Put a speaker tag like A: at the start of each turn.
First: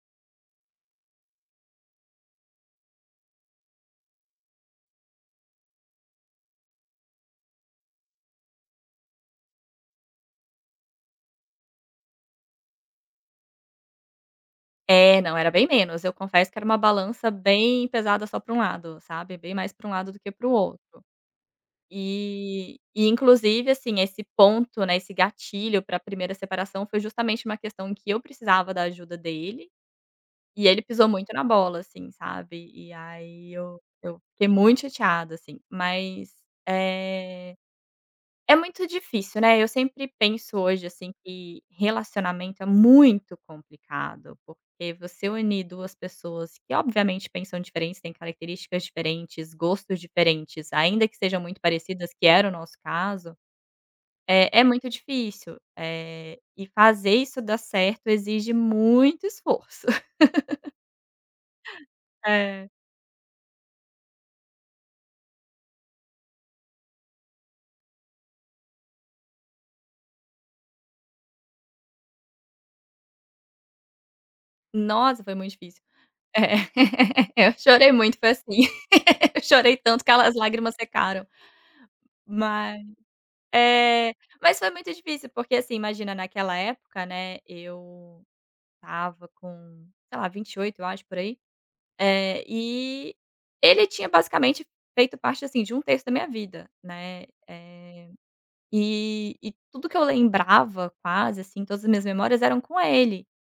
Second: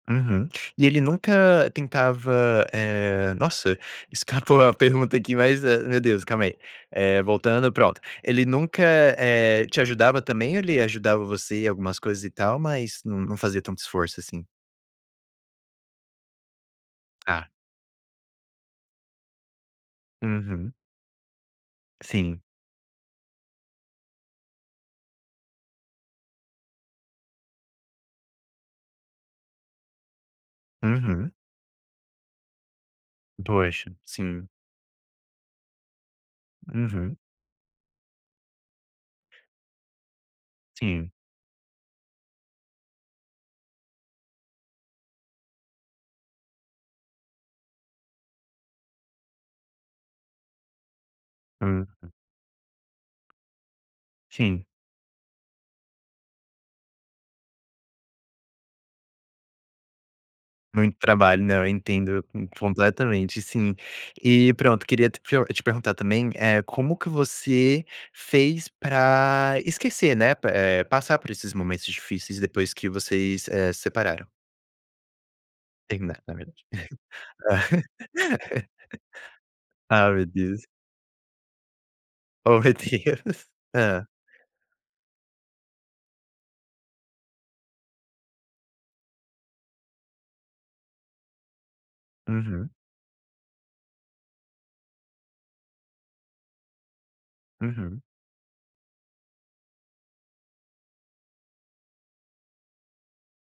A: Uhum, e ele nunca tentava, eh nossa, escapou a pergunta aqui, mas, eh, meu Deus, calma aí, eh, voltando, pronto. Ele nunca, eh, te ajudava também ou ele ajudava você em algumas coisas e tal, mas não não fazia tanto esforço, assim?
B: É, não, era bem menos. Eu confesso que era uma balança
A: Ah.
B: bem pesada só pra um lado, sabe? Bem mais pra um lado do que para o
A: Uhum.
B: outro.
A: Sim.
B: E e inclusive, assim, esse ponto, né, esse gatilho pra primeira separação foi justamente uma questão que eu precisava da ajuda dele, e ele pisou
A: Uhum.
B: muito na bola, assim, sabe? E aí eu
A: Poxa,
B: eu
A: sim.
B: fiquei muito chateada, assim. Mas,
A: Uhum.
B: eh, é muito difícil, né? Eu sempre penso, hoje,
A: Sim.
B: assim, que relacionamento é muito complicado, porque você unir duas pessoas que, obviamente, pensam diferente, têm características diferentes, gostos diferentes, ainda que sejam muito
A: Uhum.
B: parecidas, que era o nosso caso, é é
A: Sim.
B: muito difícil, eh, e fazer isso dar certo exige muito esforço.
A: Muito trabalho, né? Eu entendo, hum,
B: É.
A: completamente, sim. E, pronto, queria te prio te perguntar também, eh, como que você fez pra esquecer, né? Pe eh, passar por esses momentos difíceis depois que vocês, eh, separaram?
B: Nossa, foi muito difícil.
A: Terminar
B: É,
A: [unintelligible]
B: eu chorei muito, foi assim, chorei tanto
A: Ah,
B: que a
A: meu
B: as
A: Deus!
B: lágrimas secaram.
A: Ô, meu
B: Mas
A: Deus, hã?
B: eh mas foi muito difícil, porque, assim, imagina, naquela época, né, eu estava com, sei lá, 28, eu acho, por aí, eh,
A: Uhum.
B: e ele tinha basicamente feito parte, assim, de 1 terço da minha vida, né,
A: Uhum.
B: eh, e e tudo que eu lembrava, quase assim, todas as minhas memórias eram com ele.